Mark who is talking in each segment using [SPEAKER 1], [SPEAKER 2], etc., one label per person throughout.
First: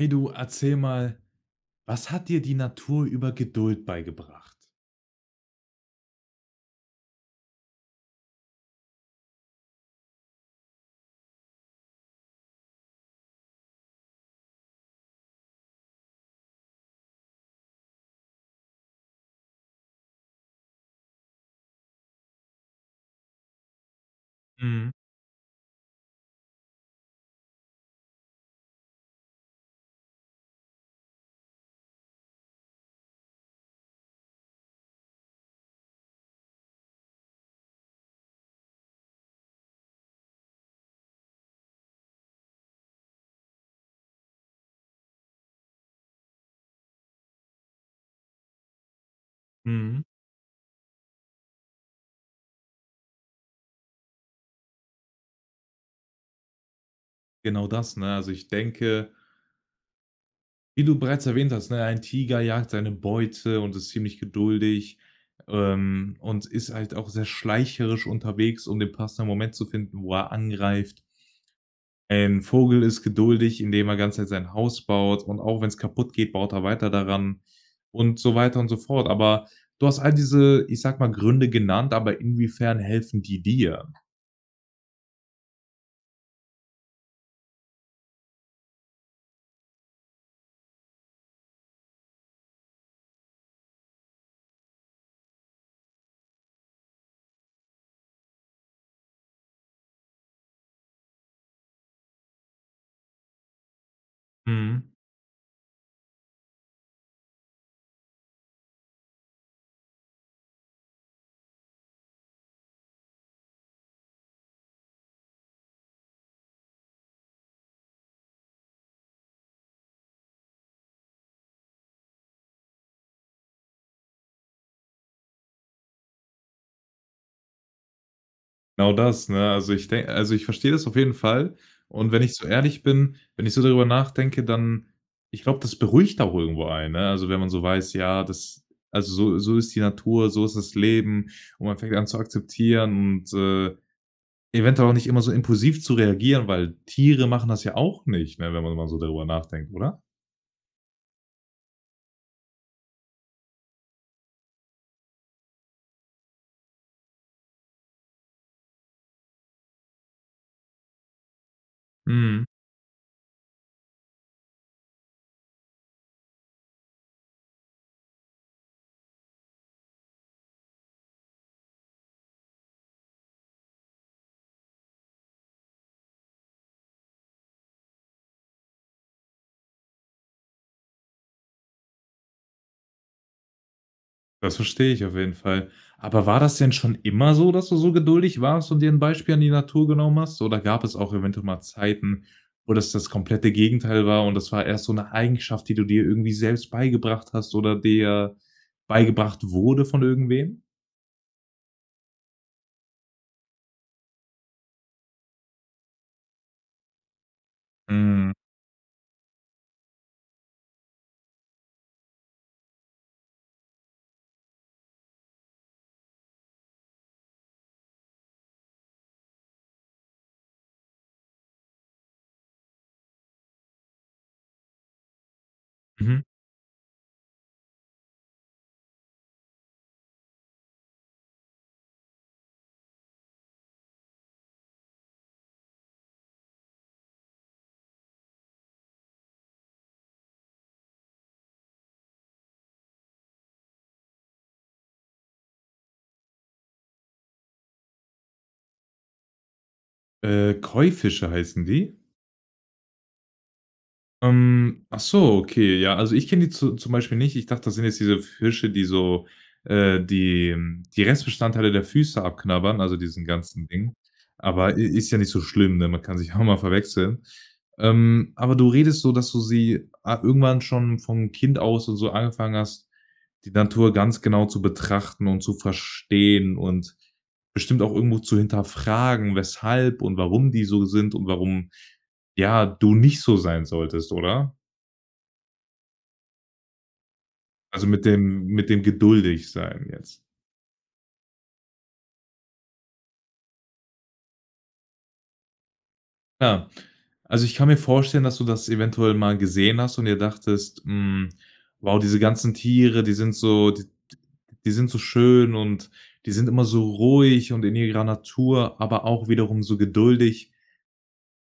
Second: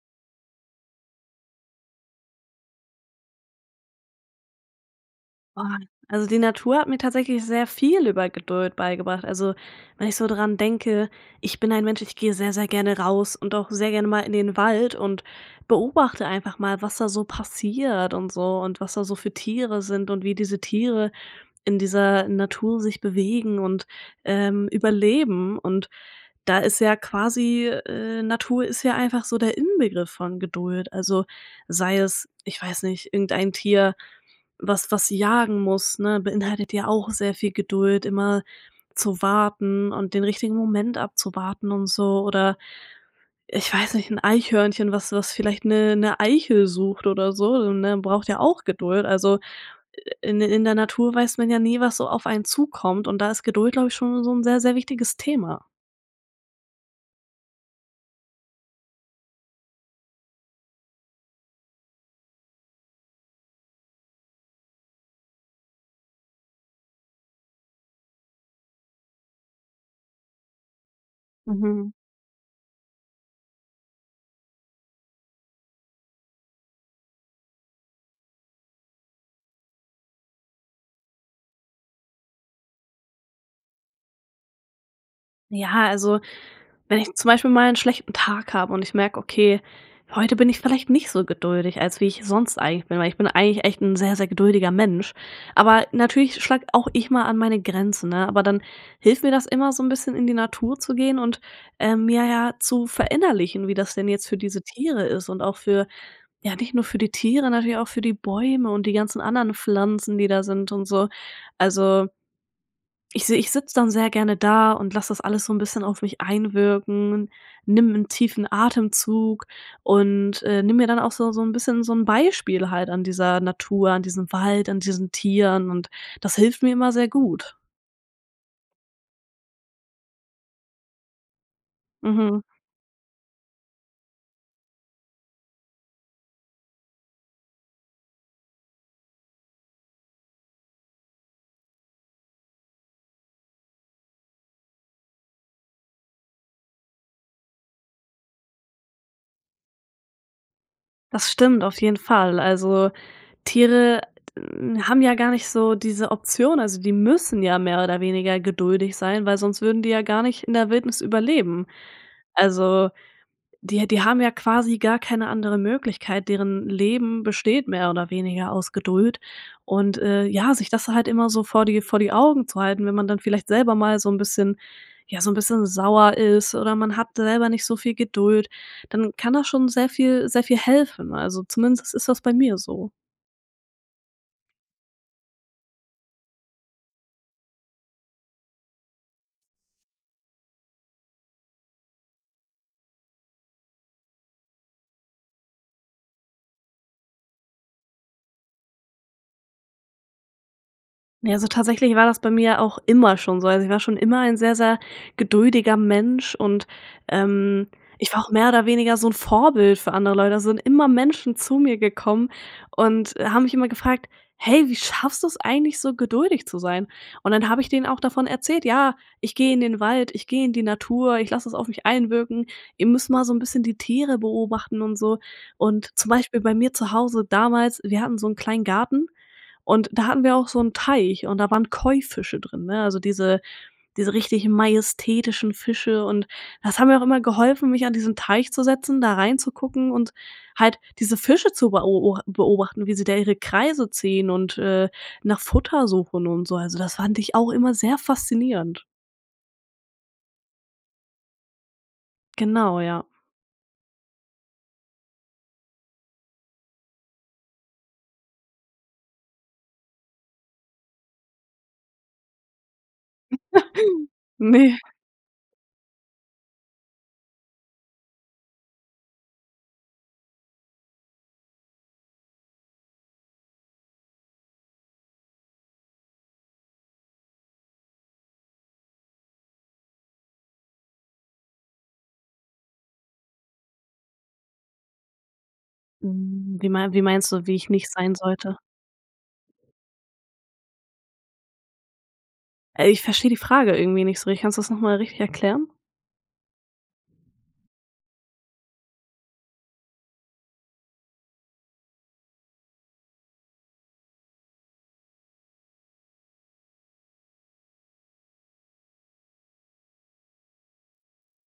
[SPEAKER 1] Hey, du erzähl mal: „Was hat dir die Natur über Geduld beigebracht?"
[SPEAKER 2] Boah, also die Natur hat mir tatsächlich sehr viel über Geduld beigebracht. Also, wenn ich so dran denke: „Ich bin ein Mensch, ich gehe sehr, sehr gerne raus und auch sehr gerne mal in den Wald und beobachte einfach mal, was da so passiert und so und was da so für Tiere sind und wie diese Tiere in dieser Natur sich bewegen und, ähm,
[SPEAKER 1] Mhm.
[SPEAKER 2] überleben." Und da ist ja quasi, äh Natur ist ja einfach so der Inbegriff von Geduld. Also sei es, ich weiß nicht, irgendein Tier, was was jagen muss, ne? Beinhaltet ja auch sehr viel Geduld, immer zu warten und den richtigen Moment abzuwarten und so, oder, äh, ich weiß nicht, 'n Eichhörnchen, was was vielleicht 'ne 'ne Eichel sucht oder so so, ne? Braucht ja auch Geduld. Also
[SPEAKER 1] Mhm.
[SPEAKER 2] in der in der Natur weiß man ja nie, was so auf einen zukommt, und da ist Geduld, glaube ich, schon so 'n sehr, sehr wichtiges Thema.
[SPEAKER 1] Genau das, ne? Also ich denke wie du bereits erwähnt hast, ne, ein Tiger jagt seine Beute und ist ziemlich geduldig, ähm, und ist halt auch sehr schleicherisch unterwegs, um den passenden Moment zu finden, wo er angreift.
[SPEAKER 2] Mhm.
[SPEAKER 1] Ein Vogel ist geduldig, indem er ganz nett sein Haus baut, und auch wenn's kaputtgeht, baut er weiter daran und so weiter und so fort. Aber du hast all diese, ich sag mal, Gründe genannt, aber inwiefern helfen die dir?
[SPEAKER 2] Ja, also wenn ich zum Beispiel mal 'n schlechten Tag habe und ich merk: Okay, heute bin ich vielleicht nicht so geduldig, als wie ich sonst eigentlich bin, weil ich bin eigentlich echt 'n sehr, sehr geduldiger Mensch aber natürlich schlag auch ich mal an meine Grenzen, ne, aber dann hilft mir das immer so 'n bisschen in die Natur zu gehen und, ähm, mir ja zu verinnerlichen, wie das denn jetzt für diese
[SPEAKER 1] Hm.
[SPEAKER 2] Tiere ist und auch für ja nicht nur für die Tiere, natürlich auch für die Bäume und die ganzen anderen Pflanzen, die da sind und so. Also ich seh ich sitz’ dann sehr gerne da und lass das alles so 'n bisschen auf mich einwirken, nimm 'n tiefen Atemzug und äh, nimm mir dann auch so so 'n bisschen so 'n Beispiel halt an dieser Natur, an diesem Wald, an diesen Tieren, und das hilft mir immer sehr gut.
[SPEAKER 1] Genau das, ne? Also, ich denk also ich versteh’ das auf jeden Fall. Und wenn ich
[SPEAKER 2] Mhm.
[SPEAKER 1] so ehrlich bin wenn ich so darüber nachdenke, dann ich glaube, das beruhigt auch irgendwo einen, ne? Also, wenn man so weiß, ja, das also, so so ist die Natur, so ist das Leben. Und man fängt an, zu akzeptieren und, äh, eventuell auch nicht immer so impulsiv zu reagieren, weil Tiere machen das ja auch nicht, ne, wenn man mal so darüber nachdenkt, oder?
[SPEAKER 2] Das stimmt auf jeden Fall. Also Tiere, haben, ja gar nicht so diese Option, also die müssen ja mehr oder weniger geduldig sein, weil sonst würden die ja gar nicht in der Wildnis überleben.
[SPEAKER 1] Mhm.
[SPEAKER 2] Also die die haben ja quasi gar keine andere Möglichkeit, deren Leben besteht mehr oder weniger aus Geduld und, äh, ja, sich das halt immer so vor die vor die Augen zu halten. Wenn man dann vielleicht selber mal so 'n bisschen ja so 'n bisschen sauer ist oder man hat selber nicht so viel Geduld, dann kann das schon sehr viel sehr viel helfen, also zumindest ist das bei mir so.
[SPEAKER 1] Das verstehe ich auf jeden Fall. Aber war das denn schon immer so, dass du so geduldig warst und dir 'n Beispiel an die Natur genommen hast? Oder gab es auch eventuell mal Zeiten, wo das das komplette Gegenteil war und das war erst so 'ne Eigenschaft, die du dir irgendwie selbst beigebracht hast oder dir beigebracht wurde von irgendwem?
[SPEAKER 2] Ja, so tatsächlich war das bei mir auch immer schon so. Also ich war schon immer ein sehr, sehr geduldiger Mensch und, ähm, ich war auch
[SPEAKER 1] Mhm.
[SPEAKER 2] mehr oder weniger so 'n Vorbild für andere Leute. Also sind immer Menschen zu mir gekommen und, äh, haben mich immer gefragt: „Hey, wie schaffst du es eigentlich so geduldig zu sein?“ Und dann habe ich denen auch davon erzählt: „Ja, ich gehe in den Wald, ich gehe in die Natur, ich lasse es auf mich einwirken, ihr müsst mal so 'n bisschen die Tiere beobachten und so.“ Und, zum
[SPEAKER 1] Mhm.
[SPEAKER 2] Beispiel bei mir zu Hause damals: Wir hatten so 'n kleinen Garten und da hatten wir auch so 'n Teich und da waren Koi-Fische drin, ne, also diese diese richtigen majestätischen Fische, und das hat mir auch immer geholfen, mich an diesen Teich zu setzen, da reinzugucken und halt diese Fische zu beo o beobachten, wie sie da ihre Kreise ziehen und, äh, nach Futter suchen und so. Also, das fand ich auch immer sehr faszinierend.
[SPEAKER 1] Äh, Koi-Fische heißen die?
[SPEAKER 2] Genau, ja.
[SPEAKER 1] Ähm, ach so, okay. Ja, also ich kenn die zu zum Beispiel nicht. Ich dachte, das sind jetzt diese Fische, die so, äh die die Restbestandteile der Füße abknabbern, also diesen ganzen Dingen.
[SPEAKER 2] Ne.
[SPEAKER 1] Aber i ist ja nicht so schlimm, ne? Man kann sich ja auch mal verwechseln. Ähm, aber du redest so, dass du sie, ah irgendwann schon von Kind aus und so angefangen hast, die Natur ganz genau zu betrachten und zu verstehen und bestimmt auch irgendwo zu hinterfragen, weshalb und warum die so sind und warum, ja, du nicht so sein solltest, oder?
[SPEAKER 2] Hm, wie mein wie meinst du, wie ich
[SPEAKER 1] Also
[SPEAKER 2] nicht
[SPEAKER 1] mit
[SPEAKER 2] sein
[SPEAKER 1] dem
[SPEAKER 2] sollte?
[SPEAKER 1] mit dem Geduldigsein jetzt.
[SPEAKER 2] Äh, ich versteh die Frage irgendwie nicht so richtig. Kannst du 's noch mal richtig erklären?
[SPEAKER 1] Ah, also ich kann mir vorstellen, dass du das eventuell mal gesehen hast und dir dachtest: „Hm, wow, diese ganzen Tiere, die sind so d d die sind so schön und die sind immer so ruhig und in ihrer Natur, aber auch wiederum so geduldig.“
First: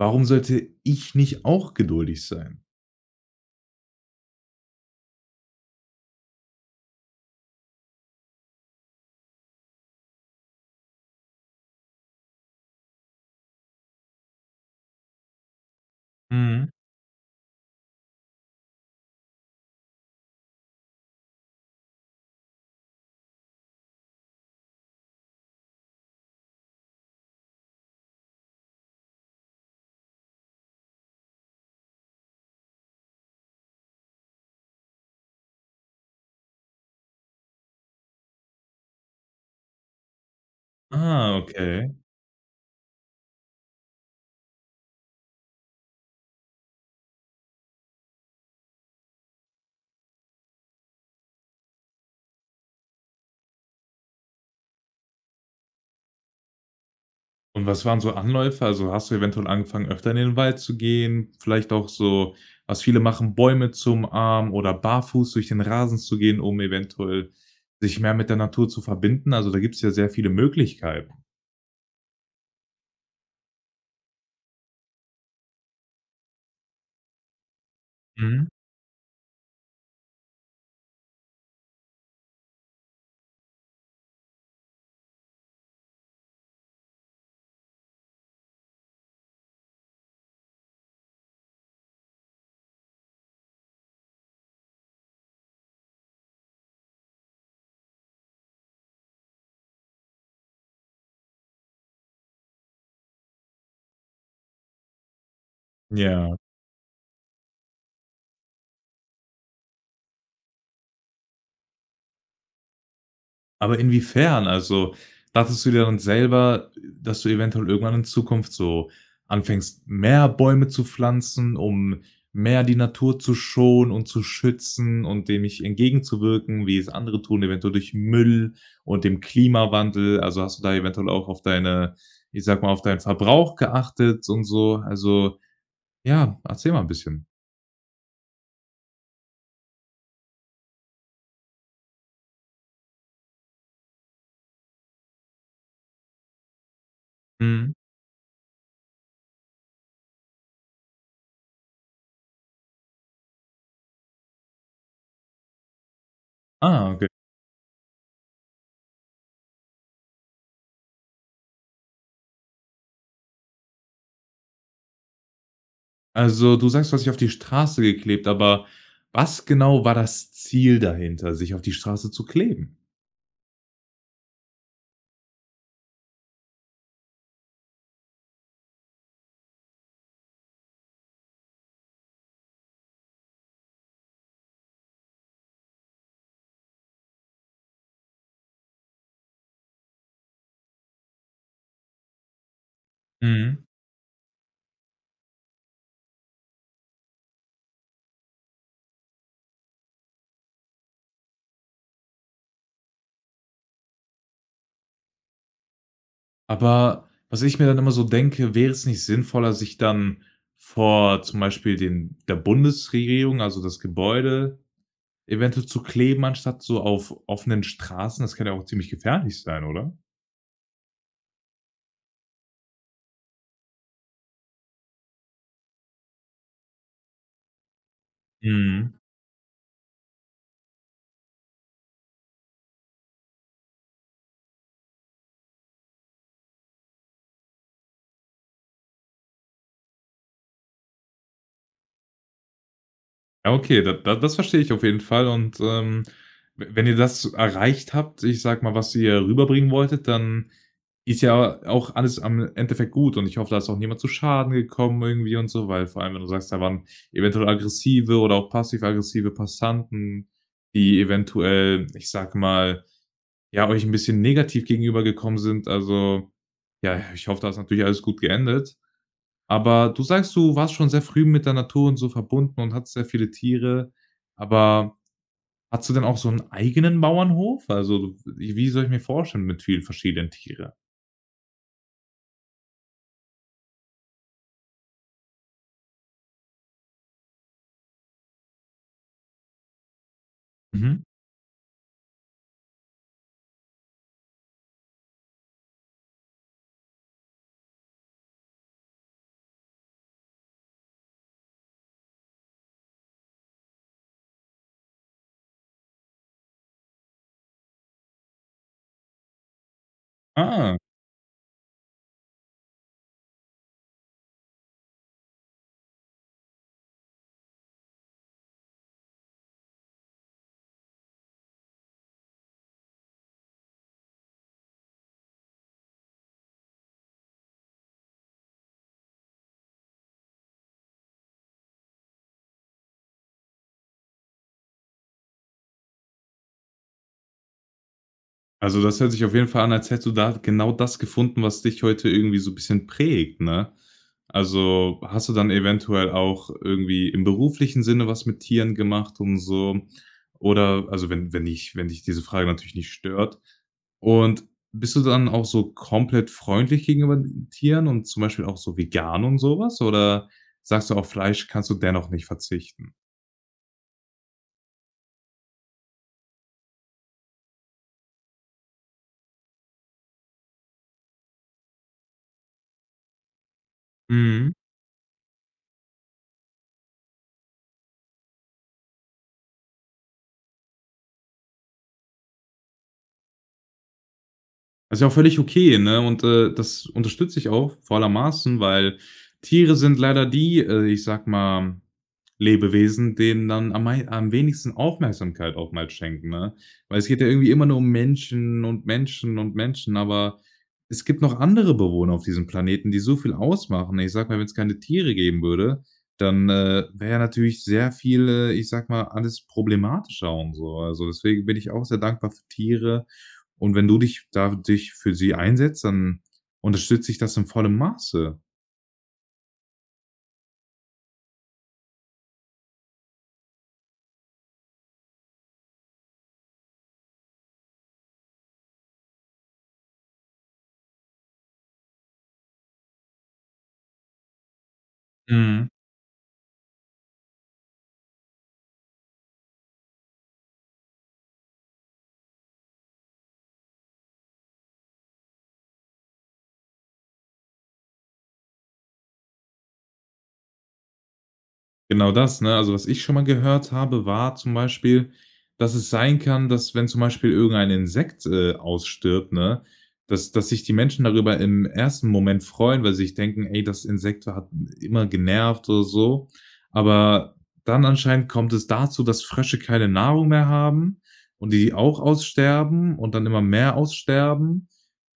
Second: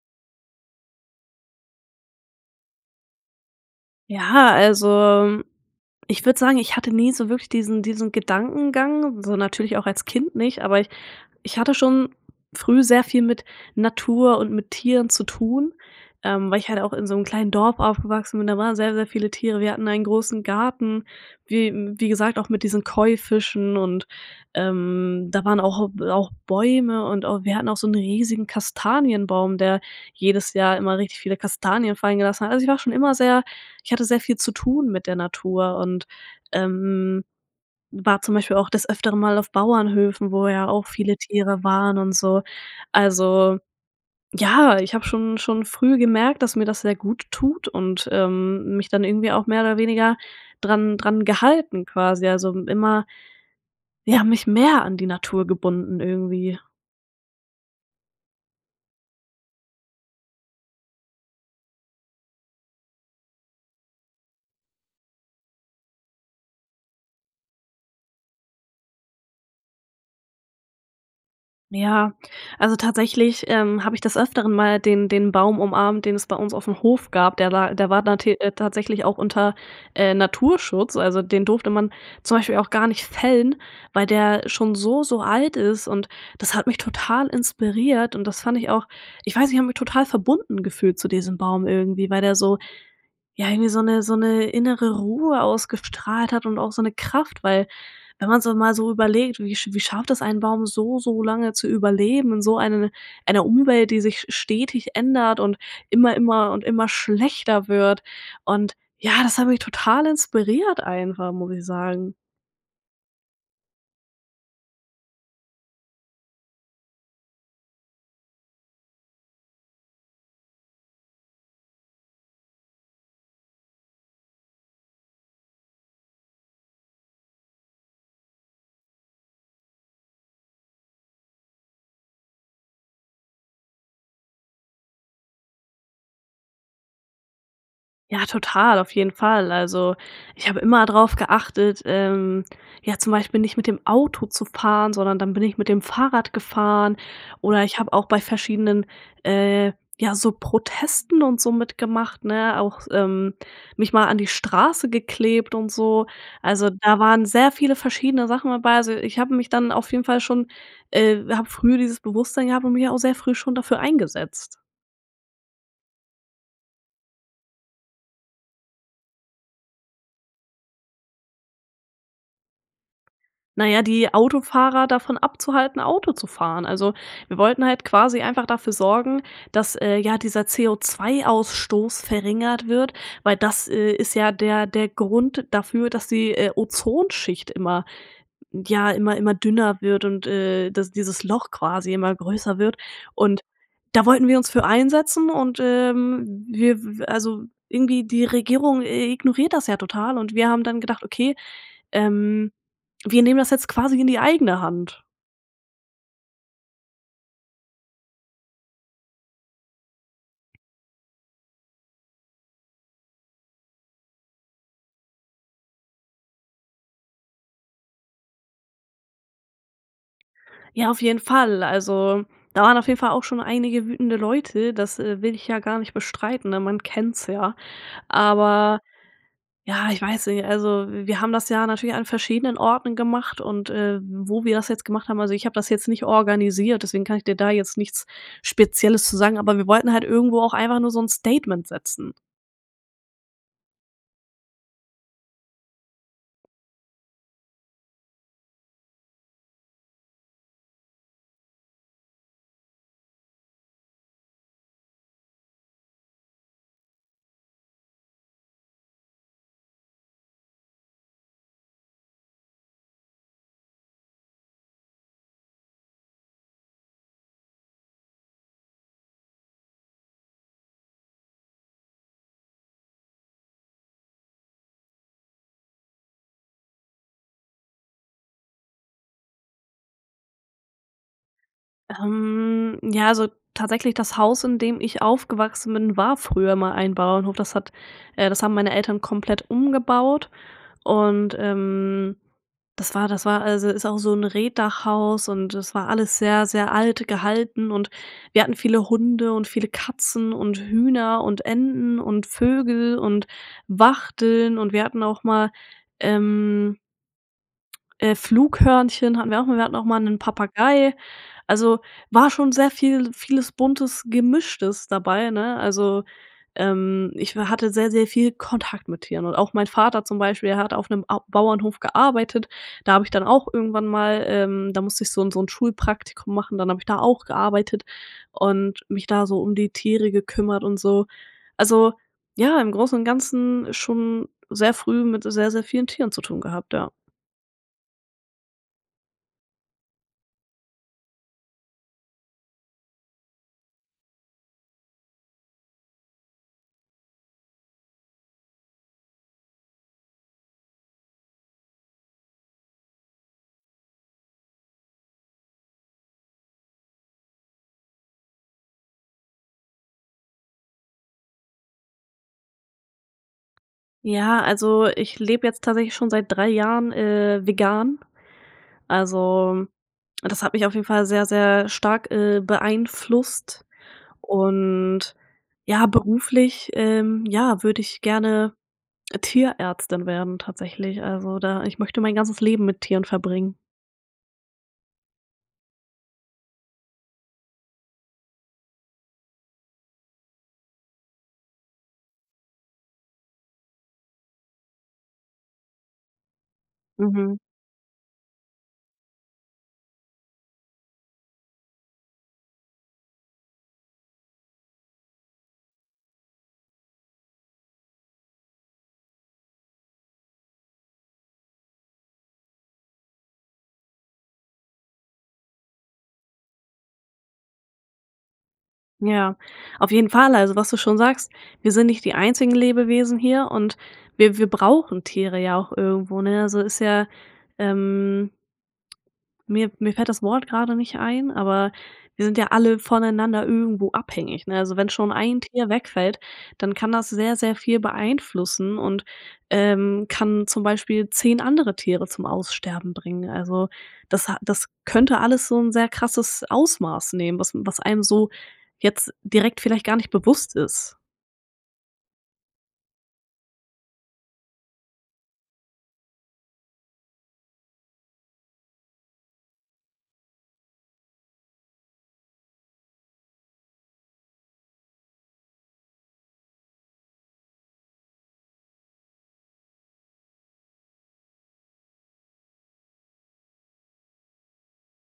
[SPEAKER 1] Warum sollte ich nicht auch geduldig sein?
[SPEAKER 2] Ja, also, hm, ich würde sagen, ich hatte nie so wirklich diesen diesen Gedankengang, so natürlich auch als Kind nicht, aber ich ich hatte schon früh sehr viel mit Natur und mit Tieren zu tun, ähm, weil
[SPEAKER 1] Hm.
[SPEAKER 2] ich halt auch in so 'nem kleinen Dorf aufgewachsen bin. Da waren sehr, sehr viele Tiere. Wir hatten einen großen Garten, wie wie gesagt auch mit diesen Koi-Fischen und, ähm, da waren auch äh b auch Bäume und auch wir hatten auch so 'nen riesigen Kastanienbaum, der jedes Jahr immer richtig viele Kastanien fallen gelassen hat. Also, ich war schon immer sehr ich hatte sehr viel zu tun mit der Natur und, ähm, war zum Beispiel auch des Öfteren mal auf Bauernhöfen, wo ja auch viele
[SPEAKER 1] Ah,
[SPEAKER 2] Tiere
[SPEAKER 1] okay.
[SPEAKER 2] waren und so. Also ja, ich habe schon schon früh gemerkt, dass mir das sehr gut tut und, ähm, mich dann irgendwie auch mehr oder weniger dran dran gehalten quasi, also m immer ja, mich mehr an die Natur gebunden irgendwie.
[SPEAKER 1] Und was waren so Anläufe? Also, hast du eventuell angefangen, öfter in den Wald zu gehen? Vielleicht auch so, was viele machen: Bäume zu umarmen oder barfuß durch den Rasen zu gehen, um eventuell, sich mehr mit der Natur zu verbinden. Also, da gibt's ja sehr viele Möglichkeiten.
[SPEAKER 2] Ja, also tatsächlich, ähm, hab ich des Öfteren mal den den Baum umarmt, den es bei uns auf dem Hof gab. Der war der war te
[SPEAKER 1] Mhm.
[SPEAKER 2] äh, tatsächlich auch unter, äh, Naturschutz, also den durfte man zum Beispiel auch gar nicht fällen, weil der schon so, so alt ist und das hat mich total inspiriert und das fand ich auch ich weiß nicht ich hab mich total verbunden gefühlt zu diesem Baum irgendwie, weil der so ja, irgendwie so 'ne so 'ne innere Ruhe ausgestrahlt hat und auch so 'ne Kraft, weil wenn man so mal so überlegt, wie sch wie schafft es ein Baum so, so lange zu überleben in so ein einer Umwelt, die sich st stetig ändert und immer
[SPEAKER 1] Ja.
[SPEAKER 2] immer und immer schlechter wird und ja, das habe ich total inspiriert einfach, muss ich sagen.
[SPEAKER 1] Aber inwiefern? Also, dachtest du dir dann selber, dass du eventuell irgendwann in Zukunft so anfängst, mehr Bäume zu pflanzen, um mehr die Natur zu schonen und zu schützen und dem nicht entgegenzuwirken, wie es andere tun, eventuell durch Müll und dem Klimawandel. Also, hast du da eventuell auch auf deine- ich sag mal- auf deinen Verbrauch geachtet und so. Also ja, erzähl mal 'n bisschen.
[SPEAKER 2] Ja, total, auf jeden Fall. Also, ich hab immer drauf geachtet, ähm, ja, zum Beispiel nicht mit dem Auto zu fahren, sondern dann bin ich mit dem Fahrrad gefahren oder
[SPEAKER 1] Mhm.
[SPEAKER 2] ich hab auch bei verschiedenen, äh, ja, so Protesten und so mitgemacht, ne, auch, s ähm, mich mal an die Straße geklebt und so. Also,
[SPEAKER 1] Ah,
[SPEAKER 2] da
[SPEAKER 1] okay.
[SPEAKER 2] waren sehr viele verschiedene Sachen dabei, also ich hab mich dann auf jeden Fall schon, äh hab früh dieses Bewusstsein gehabt und mich auch sehr früh schon dafür eingesetzt.
[SPEAKER 1] Also, du sagst, du hast dich auf die Straße geklebt, aber was genau war das Ziel dahinter, sich auf die Straße zu kleben?
[SPEAKER 2] Naja, die Autofahrer davon abzuhalten, Auto zu fahren. Also, wir wollten halt quasi einfach dafür sorgen, dass, äh, ja, dieser CO₂-Ausstoß verringert wird, weil das, äh, ist ja der der Grund dafür, dass die, äh, Ozonschicht immer ja immer immer dünner wird und, äh, dass dieses Loch quasi immer größer wird und
[SPEAKER 1] Mhm.
[SPEAKER 2] da wollten wir uns für einsetzen und, ähm w wir also irgendwie die Regierung i ignoriert das ja total und wir haben dann gedacht: „Okay, ähm, wir nehmen das jetzt quasi in die eigene Hand.“
[SPEAKER 1] Aber was ich mir dann immer so denke: Wäre es nicht sinnvoller, sich dann vor zum Beispiel dem der Bundesregierung, also das Gebäude, eventuell zu kleben, anstatt so auf offenen Straßen? Das kann ja auch ziemlich gefährlich sein, oder?
[SPEAKER 2] Ja, auf jeden Fall. Also, da waren auf jeden Fall auch schon einige wütende Leute, das, äh, will ich ja gar nicht bestreiten, ne? Man kennt's ja. Aber
[SPEAKER 1] Mhm.
[SPEAKER 2] ja, ich weiß nicht, also wir haben das ja natürlich an verschiedenen Orten gemacht und, äh, wo wir das jetzt gemacht haben also ich habe das jetzt nicht organisiert, deswegen kann ich dir da jetzt nichts Spezielles zu sagen, aber wir wollten halt irgendwo auch einfach nur so 'n Statement setzen.
[SPEAKER 1] Ja, okay, d d das verstehe ich auf jeden Fall und, ähm, w wenn ihr das erreicht habt, ich sage mal, was ihr rüberbringen wolltet, dann ist ja auch alles am Endeffekt gut und ich hoffe, da ist auch niemand zu Schaden gekommen irgendwie und so, weil, vor allem, wenn du sagst, da waren eventuell aggressive oder auch passiv-aggressive Passanten, die eventuell, ich sage mal, ja, euch 'n bisschen negativ gegenübergekommen sind. Also ja, ich hoffe, da ist natürlich alles gut geendet. Aber du sagst, du warst schon sehr früh mit der Natur und so verbunden und hattest sehr viele Tiere. Aber hattest du denn auch so 'nen eigenen Bauernhof? Also wie wie soll ich mir vorstellen, mit vielen verschiedenen Tiere?
[SPEAKER 2] Ähm, ja, also tatsächlich, das Haus, in dem ich aufgewachsen bin, war früher mal ein Bauernhof, das hat äh, das haben meine Eltern komplett umgebaut
[SPEAKER 1] Mhm.
[SPEAKER 2] und, ähm, das war das war also ist auch so 'n Reetdachhaus und es war alles sehr, sehr alt gehalten und wir hatten viele Hunde und viele Katzen und Hühner und Enten und Vögel und Wachteln und wir hatten auch mal, ähm Äh, Flughörnchen hatten wir auch mal. Wir hatten auch mal 'nen
[SPEAKER 1] Ah.
[SPEAKER 2] Papagei. Also war schon sehr viel vieles Buntes, Gemischtes dabei, ne? Also, ähm, ich w hatte sehr, sehr viel Kontakt mit Tieren und auch mein Vater zum Beispiel, der hat auf 'nem Au Bauernhof gearbeitet. Da hab ich dann auch irgendwann mal, ähm da musste ich so 'n so 'n Schulpraktikum machen, dann habe ich da auch gearbeitet und mich da so um die Tiere gekümmert und so. Also ja, im Großen und Ganzen schon sehr früh mit s sehr, sehr vielen Tieren zu tun gehabt, ja.
[SPEAKER 1] Also, das hört sich auf jeden Fall an, als hättest du da genau das gefunden, was dich heute irgendwie so bisschen prägt, ne? Also, hast du dann eventuell auch irgendwie im beruflichen Sinne was mit Tieren gemacht und so? Oder also wenn wenn dich wenn dich diese Frage natürlich nicht stört. Und bist du dann auch so komplett freundlich gegenüber Tieren und zum Beispiel auch so vegan und so was? Oder sagst du, auf Fleisch kannst du dennoch nicht verzichten?
[SPEAKER 2] Ja, also ich lebe jetzt tatsächlich schon seit 3 Jahren, äh, vegan. Also, das hat mich auf jeden Fall sehr, sehr stark, äh, beeinflusst
[SPEAKER 1] Mhm.
[SPEAKER 2] und, ja, beruflich, ähm, ja, würde ich gerne Tierärztin werden, tatsächlich, also da ich möchte mein ganzes Leben mit Tieren verbringen.
[SPEAKER 1] Ist ja auch völlig okay, ne? Und das unterstütze ich auch, vor aller Maßen, weil Tiere sind leider die, äh, ich sage mal Lebewesen, denen dann am mei am wenigsten Aufmerksamkeit auch mal schenken, ne? Weil es geht ja
[SPEAKER 2] Mhm.
[SPEAKER 1] irgendwie immer nur um Menschen und Menschen und Menschen, aber es gibt noch andere Bewohner auf diesem Planeten, die so viel ausmachen. Ich sage mal, wenn's keine Tiere geben würde, dann, äh, wäre ja natürlich sehr viel, äh, ich sage mal, alles problematischer und so. Also, deswegen bin ich auch sehr dankbar für Tiere, und wenn du dich da dich für sie einsetzt, dann unterstütze ich das in vollem Maße.
[SPEAKER 2] Ja, auf jeden Fall, also was du schon sagst, wir sind nicht die einzigen Lebewesen hier und wir wir brauchen Tiere ja auch irgendwo, ne, also ist ja, ähm mir mir fällt das Wort gerade nicht ein, aber wir sind ja alle voneinander irgendwo abhängig, ne? Also, wenn schon ein
[SPEAKER 1] Mhm.
[SPEAKER 2] Tier wegfällt, dann kann das sehr, sehr viel beeinflussen und, ähm, kann zum Beispiel 10 andere Tiere zum Aussterben bringen. Also, das das könnte alles so 'n sehr krasses Ausmaß nehmen, was was einem so jetzt direkt vielleicht gar nicht bewusst ist.
[SPEAKER 1] Genau das, ne? Also, was ich schon mal gehört habe, war zum Beispiel, dass es sein kann, dass, wenn zum Beispiel irgendein Insekt, äh, ausstirbt, ne, dass dass sich die Menschen darüber im 1. Moment freuen, weil sie sich denken: „Ey, das Insekt hat immer genervt“, oder so. Aber dann anscheinend kommt es dazu, dass Frösche keine Nahrung mehr haben und die auch aussterben und dann immer mehr aussterben.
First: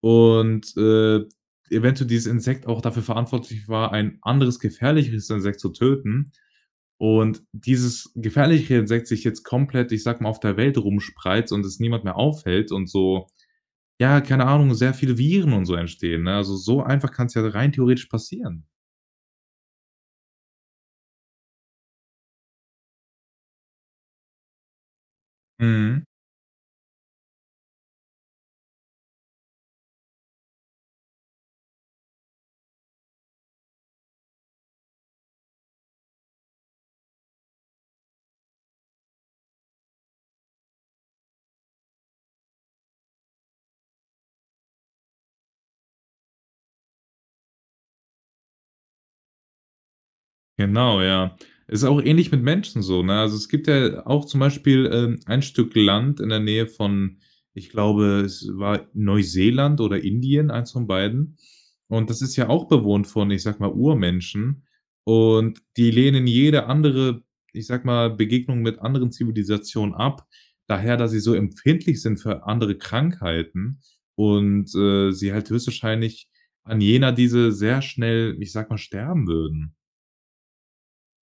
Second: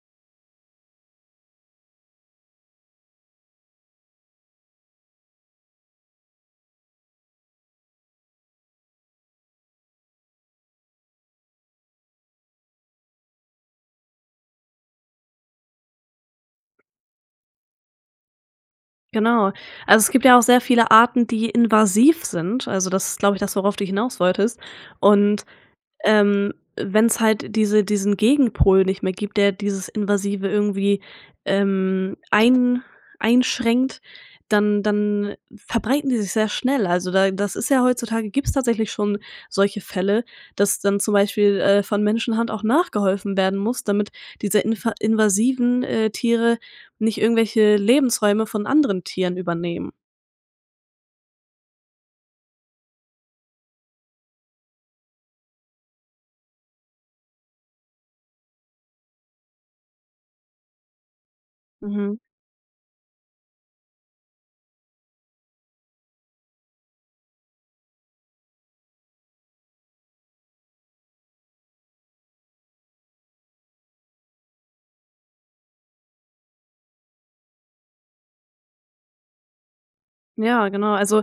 [SPEAKER 1] Und, äh, eventuell dieses Insekt auch dafür verantwortlich war, ein anderes gefährlicheres Insekt zu töten. Und dieses gefährlichere Insekt sich jetzt komplett ich sage mal, auf der Welt rumspreizt und es niemand mehr aufhält und so, ja, keine Ahnung, sehr viele Viren und so entstehen, ne? Also, so einfach kann's ja rein theoretisch passieren.
[SPEAKER 2] Genau. Also, es gibt ja auch sehr viele Arten, die invasiv sind. Also, das ist glaube ich das, worauf du hinaus wolltest, und,
[SPEAKER 1] Mhm.
[SPEAKER 2] ähm, wenn's halt diese diesen Gegenpol nicht mehr gibt, der dieses Invasive irgendwie, ähm, ein einschränkt, dann dann verbreiten die sich sehr schnell. Also da das ist ja heutzutage, gibt's tatsächlich schon solche Fälle, dass dann zum Beispiel, äh, von Menschenhand auch nachgeholfen werden muss, damit diese infa invasiven, äh, Tiere nicht irgendwelche Lebensräume von anderen Tieren übernehmen.
[SPEAKER 1] Genau, ja. Ist auch ähnlich mit Menschen so, ne? Also, es gibt ja auch zum Beispiel, ähm, ein Stück Land in der Nähe von ich glaube, es war Neuseeland oder Indien- eins von beiden- und
[SPEAKER 2] Mhm.
[SPEAKER 1] das ist ja auch bewohnt, von ich sage mal Urmenschen. Und die lehnen jede andere ich sage mal: „Begegnung" mit anderen Zivilisationen ab, daher da sie so empfindlich sind für andere Krankheiten und, äh, sie halt höchstwahrscheinlich an jener dieser sehr schnell ich sage mal, sterben würden.
[SPEAKER 2] Ja, genau, also,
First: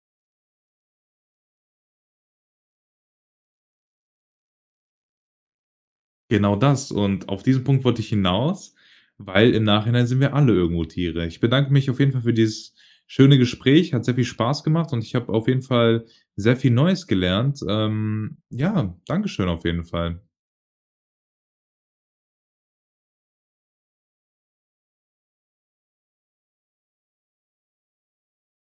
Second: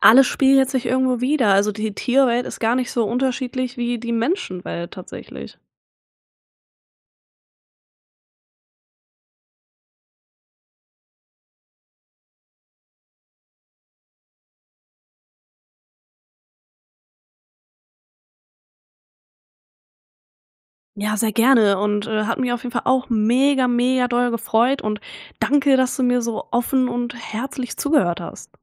[SPEAKER 2] alles spiegelt sich irgendwo wieder, also die Tierwelt ist gar nicht so unterschiedlich wie die Menschenwelt, tatsächlich.
[SPEAKER 1] Genau das. Und auf diesen Punkt wollte ich hinaus, weil im Nachhinein sind wir alle irgendwo Tiere. Ich bedanke mich auf jeden Fall für dieses schöne Gespräch. Hat sehr viel Spaß gemacht und ich habe auf jeden Fall sehr viel Neues gelernt. Ähm, ja, Dankeschön auf jeden Fall.
[SPEAKER 2] Ja, sehr gerne, und, äh, hat mich auf jeden Fall auch mega mega doll gefreut und danke, dass du mir so offen und herzlich zugehört hast.